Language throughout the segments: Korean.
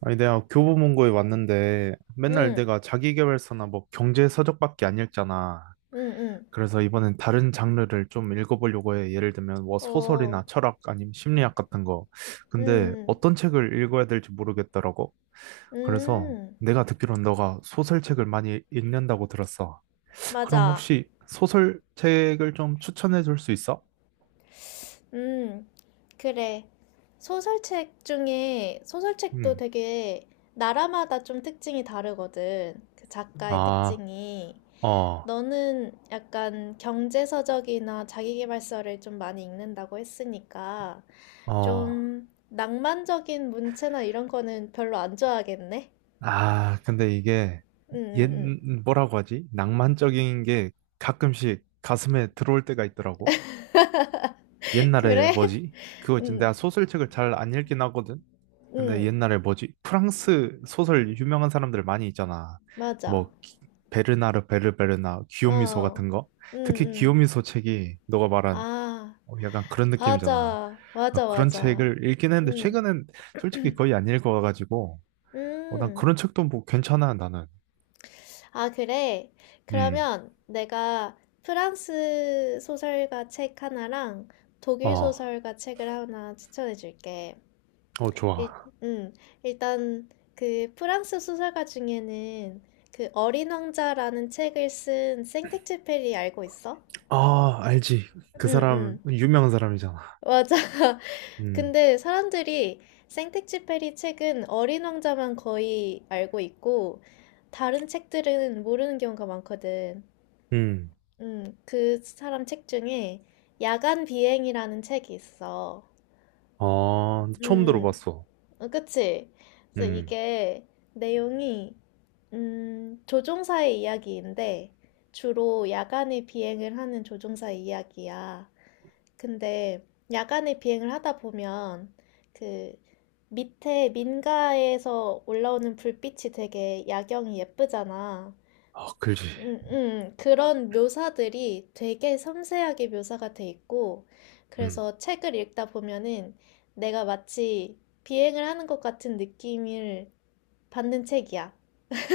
아니, 내가 교보문고에 왔는데 맨날 응, 내가 자기계발서나 뭐 경제 서적밖에 안 읽잖아. 응, 응. 그래서 이번엔 다른 장르를 좀 읽어보려고 해. 예를 들면 뭐 어, 소설이나 철학 아니면 심리학 같은 거. 근데 응, 어떤 책을 읽어야 될지 모르겠더라고. 그래서 응. 내가 듣기로는 너가 소설책을 많이 읽는다고 들었어. 그럼 맞아. 혹시 소설책을 좀 추천해 줄 수 있어? 응, 그래. 소설책도 음. 되게 나라마다 좀 특징이 다르거든. 그 작가의 아, 특징이. 어, 너는 약간 경제서적이나 자기계발서를 좀 많이 읽는다고 했으니까, 어. 좀 낭만적인 문체나 이런 거는 별로 안 좋아하겠네? 아, 근데 이게 응, 응, 옛 응. 뭐라고 하지? 낭만적인 게 가끔씩 가슴에 들어올 때가 있더라고. 옛날에 그래? 뭐지? 그거 있지. 응, 내가 소설책을 잘 안 읽긴 하거든. 근데 응. 옛날에 뭐지? 프랑스 소설 유명한 사람들 많이 있잖아. 맞아. 뭐 베르나르 베르베르나 기요미소 어, 같은 거. 응, 특히 응. 기요미소 책이 너가 말한 아, 어, 약간 그런 느낌이잖아. 맞아. 어, 맞아, 그런 맞아. 책을 읽긴 했는데 응, 최근엔 솔직히 거의 안 읽어가지고 어, 난 음. 그런 책도 뭐 괜찮아 나는. 아, 그래. 음. 그러면 내가 프랑스 소설가 책 하나랑 독일 어, 소설가 책을 하나 추천해 줄게. 어, 일, 좋아. 음, 일단 그 프랑스 소설가 중에는 그 어린 왕자라는 책을 쓴 생텍쥐페리 알고 있어? 아, 알지. 그 응, 사람, 응. 유명한 사람이잖아. 맞아. 음, 근데 사람들이 생텍쥐 페리 책은 어린 왕자만 거의 알고 있고 다른 책들은 모르는 경우가 많거든. 음. 그 사람 책 중에 야간 비행이라는 책이 있어. 어, 처음 음, 들어봤어. 그치? 그래서 음, 이게 내용이 조종사의 이야기인데 주로 야간에 비행을 하는 조종사의 이야기야. 근데 야간에 비행을 하다 보면 그 밑에 민가에서 올라오는 불빛이 되게 야경이 예쁘잖아. 아, 그지. 그런 묘사들이 되게 섬세하게 묘사가 돼 있고, 음. 그래서 책을 읽다 보면은 내가 마치 비행을 하는 것 같은 느낌을 받는 책이야.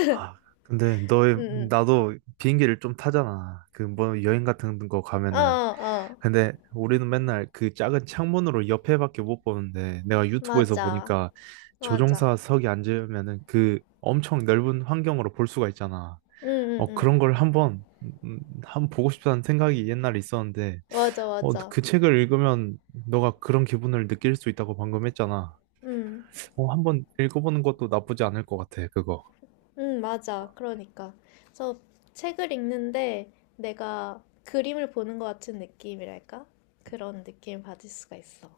아, 근데 응, 응. 나도 비행기를 좀 타잖아. 그 뭐 여행 같은 거 어, 가면은. 어, 어. 근데 우리는 맨날 그 작은 창문으로 옆에밖에 못 보는데 내가 유튜브에서 맞아. 보니까 맞아. 조종사석에 앉으면은 그 엄청 넓은 환경으로 볼 수가 있잖아. 응, 응, 어, 응. 그런 걸 한번 한번 보고 싶다는 생각이 옛날에 있었는데 맞아, 어, 맞아. 그 책을 읽으면 너가 그런 기분을 느낄 수 있다고 방금 했잖아. 응. 어, 한번 읽어보는 것도 나쁘지 않을 것 같아, 그거. 응, 맞아. 그러니까. 그래서 책을 읽는데 내가 그림을 보는 것 같은 느낌이랄까? 그런 느낌을 받을 수가 있어.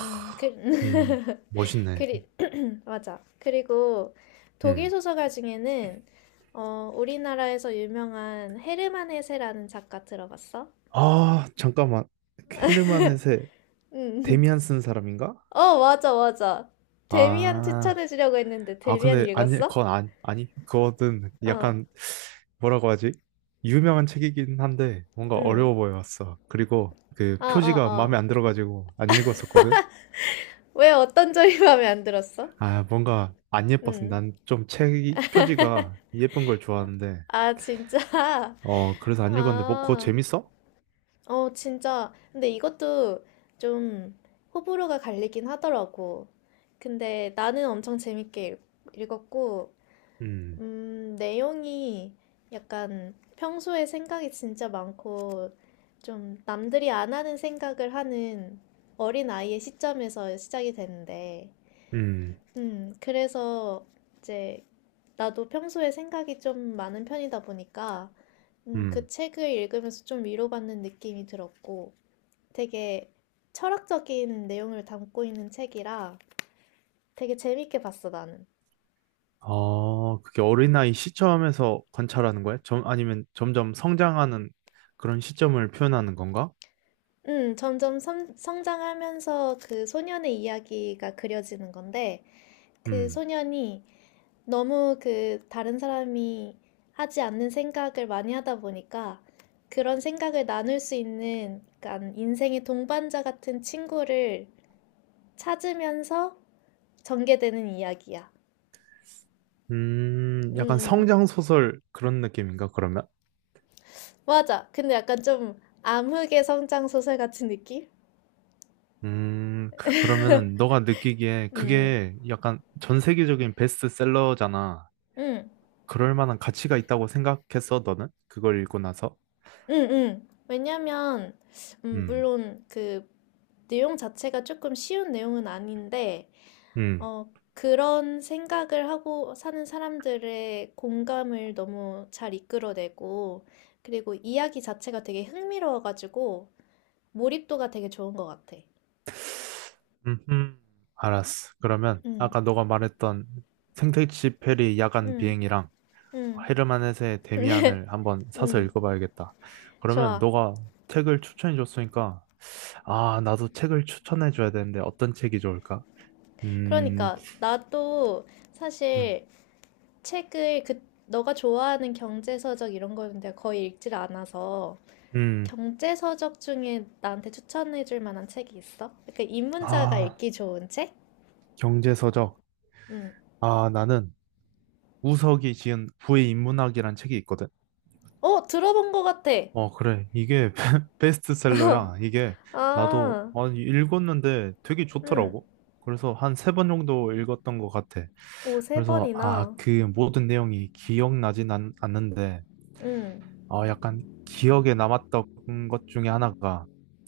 음, 그, 음, 멋있네. 그리, 맞아. 그리고 독일 음. 소설가 중에는 우리나라에서 유명한 헤르만 헤세라는 작가 들어봤어? 아, 잠깐만. 헤르만 헤세 응. 데미안 쓴 사람인가? 어, 맞아, 맞아. 데미안 아, 추천해주려고 했는데 아, 데미안 근데 아니, 읽었어? 그건 안, 아니, 그거는 어, 약간 뭐라고 하지? 유명한 책이긴 한데 뭔가 응. 어려워 보였어. 그리고 그 아, 아, 표지가 마음에 아. 안 들어가지고 안 읽었었거든. 왜 어떤 점이 마음에 안 들었어? 아, 뭔가 안 예뻤어. 응. 난 좀 책이 표지가 예쁜 걸 좋아하는데 아, 진짜? 어, 그래서 안 읽었는데 뭐 그거 아, 재밌어? 진짜. 근데 이것도 좀 호불호가 갈리긴 하더라고. 근데 나는 엄청 재밌게 읽었고, 음, 내용이 약간 평소에 생각이 진짜 많고, 좀 남들이 안 하는 생각을 하는 어린 아이의 시점에서 시작이 되는데, 음, 그래서 이제 나도 평소에 생각이 좀 많은 편이다 보니까 그 음. 책을 읽으면서 좀 위로받는 느낌이 들었고 되게 철학적인 내용을 담고 있는 책이라 되게 재밌게 봤어, 나는. 어, 그게 어린아이 시점에서 관찰하는 거야? 아니면 점점 성장하는 그런 시점을 표현하는 건가? 점점 성장하면서 그 소년의 이야기가 그려지는 건데 그 음. 소년이 너무 그 다른 사람이 하지 않는 생각을 많이 하다 보니까 그런 생각을 나눌 수 있는 약간 인생의 동반자 같은 친구를 찾으면서 전개되는 이야기야. 약간 음, 성장 소설 그런 느낌인가, 그러면? 맞아. 근데 약간 좀 암흑의 성장 소설 같은 느낌? 음, 그러면은 너가 느끼기에 음, 그게 약간 전 세계적인 베스트셀러잖아. 음, 그럴 만한 가치가 있다고 생각했어, 너는? 그걸 읽고 나서? 음. 왜냐면, 음, 물론 그 내용 자체가 조금 쉬운 내용은 아닌데, 음, 그런 생각을 하고 사는 사람들의 공감을 너무 잘 이끌어내고, 그리고 이야기 자체가 되게 흥미로워가지고, 몰입도가 되게 좋은 것 같아. 음, 음. 알았어. 그러면 응, 아까 너가 말했던 생택시 페리 야간 응, 비행이랑 응, 헤르만 헤세의 데미안을 한번 사서 응, 읽어봐야겠다. 그러면 좋아. 너가 책을 추천해줬으니까, 아, 나도 책을 추천해줘야 되는데 어떤 책이 좋을까? 음, 그러니까, 나도 음, 사실 책을 너가 좋아하는 경제서적 이런 거는 내가 거의 읽질 않아서, 음. 경제서적 중에 나한테 추천해줄 만한 책이 있어? 그러니까 입문자가 아, 읽기 좋은 책? 경제서적. 응. 아, 나는 우석이 지은 부의 인문학이란 책이 있거든. 어, 들어본 것 같아. 어, 그래. 이게 베스트셀러야. 이게 나도 아, 아니, 읽었는데 되게 응. 좋더라고. 그래서 한 3번 정도 읽었던 것 같아. 오, 세 그래서 아, 번이나. 그 모든 내용이 기억나진 않는데, 응, 아, 약간 기억에 남았던 것 중에 하나가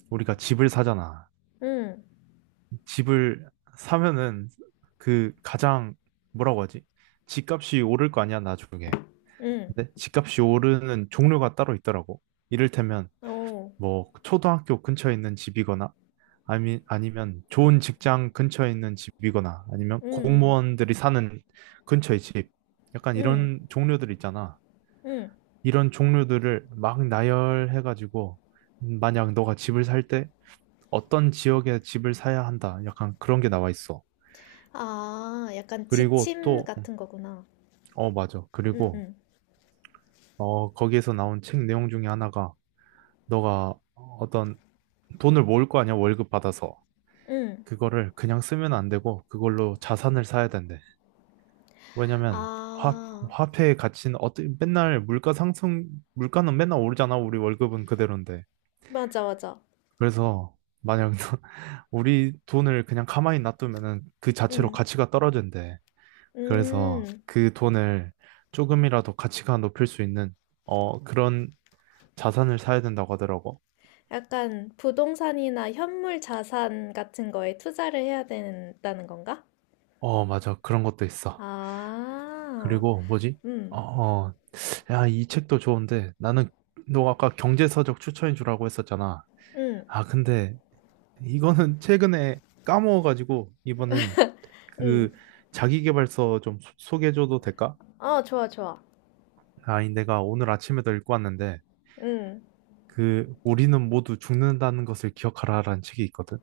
우리가 집을 사잖아. 응, 집을 사면은 그 가장 뭐라고 하지? 집값이 오를 거 아니야, 나중에. 응. 근데 집값이 오르는 종류가 따로 있더라고. 이를테면 오, 뭐 초등학교 근처에 있는 집이거나 아니, 아니면 좋은 직장 근처에 있는 집이거나 아니면 응, 공무원들이 사는 근처의 집. 약간 응, 응, 이런 종류들 있잖아. 응. 이런 종류들을 막 나열해가지고 만약 너가 집을 살 때 어떤 지역에 집을 사야 한다. 약간 그런 게 나와 있어. 아, 약간 그리고 지침 또, 같은 거구나. 어, 맞아. 응, 그리고, 응, 어, 거기에서 나온 책 내용 중에 하나가, 너가 어떤 돈을 모을 거 아니야, 월급 받아서. 응. 그거를 그냥 쓰면 안 되고, 그걸로 자산을 사야 된대. 왜냐면, 아, 화폐의 가치는 어때, 맨날 물가 상승, 물가는 맨날 오르잖아, 우리 월급은 그대로인데. 맞아, 맞아. 그래서, 만약 우리 돈을 그냥 가만히 놔두면은 그 자체로 응, 가치가 떨어진대. 그래서 음. 그 돈을 조금이라도 가치가 높일 수 있는 어 그런 자산을 사야 된다고 하더라고. 약간 부동산이나 현물 자산 같은 거에 투자를 해야 된다는 건가? 어 맞아 그런 것도 있어. 아, 그리고 뭐지? 응, 어, 어, 야, 이 책도 좋은데 나는 너 아까 경제서적 추천해 주라고 했었잖아. 응, 아 근데 이거는 최근에 까먹어가지고 이번엔 응. 그 자기계발서 좀 소개해줘도 될까? 어, 좋아, 좋아. 아, 이 내가 오늘 아침에도 읽고 왔는데 응. 그 우리는 모두 죽는다는 것을 기억하라라는 책이 있거든.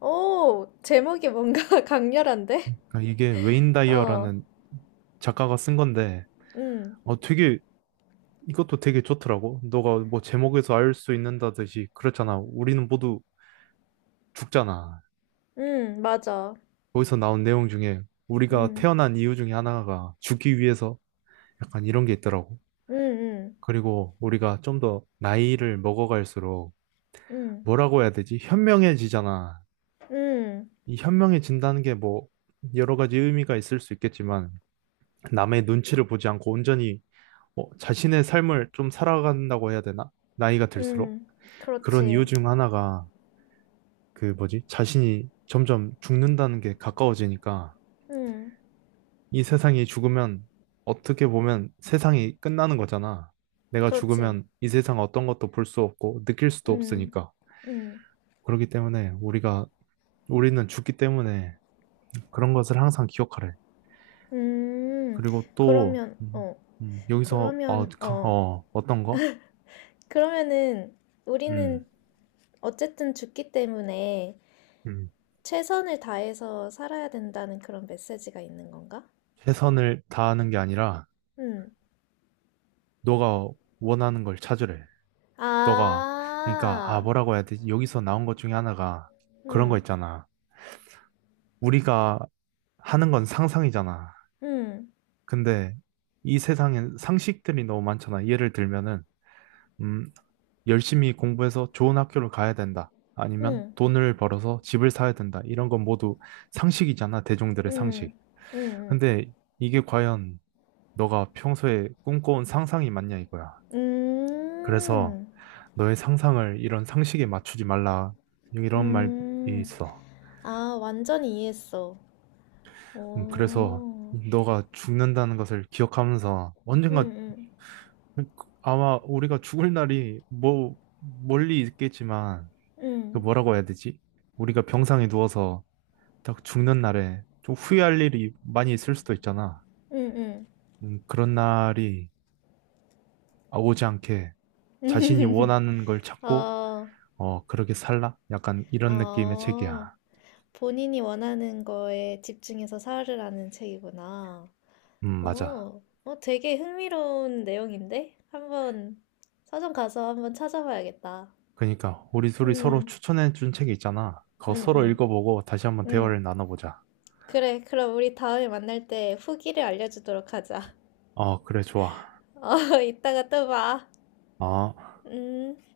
오, 제목이 뭔가 강렬한데? 아, 이게 웨인 어, 다이어라는 작가가 쓴 건데, 음, 어, 되게, 이것도 되게 좋더라고. 너가 뭐 제목에서 알 수 있는다듯이, 그렇잖아. 우리는 모두 죽잖아. 맞아. 거기서 나온 내용 중에, 우리가 음, 태어난 이유 중에 하나가 죽기 위해서 약간 이런 게 있더라고. 음, 그리고 우리가 좀 더 나이를 먹어갈수록, 음, 뭐라고 해야 되지? 현명해지잖아. 음, 음, 이 현명해진다는 게 뭐, 여러 가지 의미가 있을 수 있겠지만, 남의 눈치를 보지 않고 온전히 뭐 자신의 삶을 좀 살아간다고 해야 되나? 나이가 들수록 음, 그런 이유 그렇지. 중 하나가 그 뭐지? 자신이 점점 죽는다는 게 가까워지니까 음, 이 세상이 죽으면 어떻게 보면 세상이 끝나는 거잖아. 내가 그렇지. 죽으면 이 세상 어떤 것도 볼 수 없고 느낄 수도 음, 없으니까. 음, 그렇기 때문에 우리가 우리는 죽기 때문에 그런 것을 항상 기억하래. 음, 그리고 또 그러면, 어, 여기서 그러면, 어, 어떤 거? 그러면은 우리는 음, 어쨌든 죽기 때문에 음, 최선을 다해서 살아야 된다는 그런 메시지가 있는 건가? 최선을 다하는 게 아니라 음, 너가 원하는 걸 찾으래. 너가 그러니까 아 아, 뭐라고 해야 되지? 여기서 나온 것 중에 하나가 그런 거 음, 있잖아. 우리가 하는 건 상상이잖아. 음. 근데 이 세상엔 상식들이 너무 많잖아. 예를 들면은 음, 열심히 공부해서 좋은 학교를 가야 된다. 아니면 응, 돈을 벌어서 집을 사야 된다. 이런 건 모두 상식이잖아. 대중들의 응, 상식. 응, 근데 이게 과연 너가 평소에 꿈꿔온 상상이 맞냐 이거야. 응. 그래서 너의 상상을 이런 상식에 맞추지 말라. 이런 말이 음. 있어. 아, 완전히 이해했어. 그래서 오, 너가 죽는다는 것을 기억하면서 응, 언젠가 응, 아마 우리가 죽을 날이 뭐 멀리 있겠지만 그 응, 뭐라고 해야 되지? 우리가 병상에 누워서 딱 죽는 날에 좀 후회할 일이 많이 있을 수도 있잖아. 응, 그런 날이 오지 않게 자신이 응. 원하는 걸 찾고 어, 어 그렇게 살라? 약간 이런 느낌의 어, 책이야. 본인이 원하는 거에 집중해서 살으라는 책이구나. 맞아. 어, 되게 흥미로운 내용인데? 한번 서점 가서 한번 찾아봐야겠다. 그니까 우리 둘이 서로 응, 추천해 준 책이 있잖아. 그거 응, 서로 응, 읽어보고 다시 한번 응. 대화를 나눠보자. 그래, 그럼 우리 다음에 만날 때 후기를 알려주도록 하자. 어, 그래, 좋아. 이따가 또 봐. 어. 음.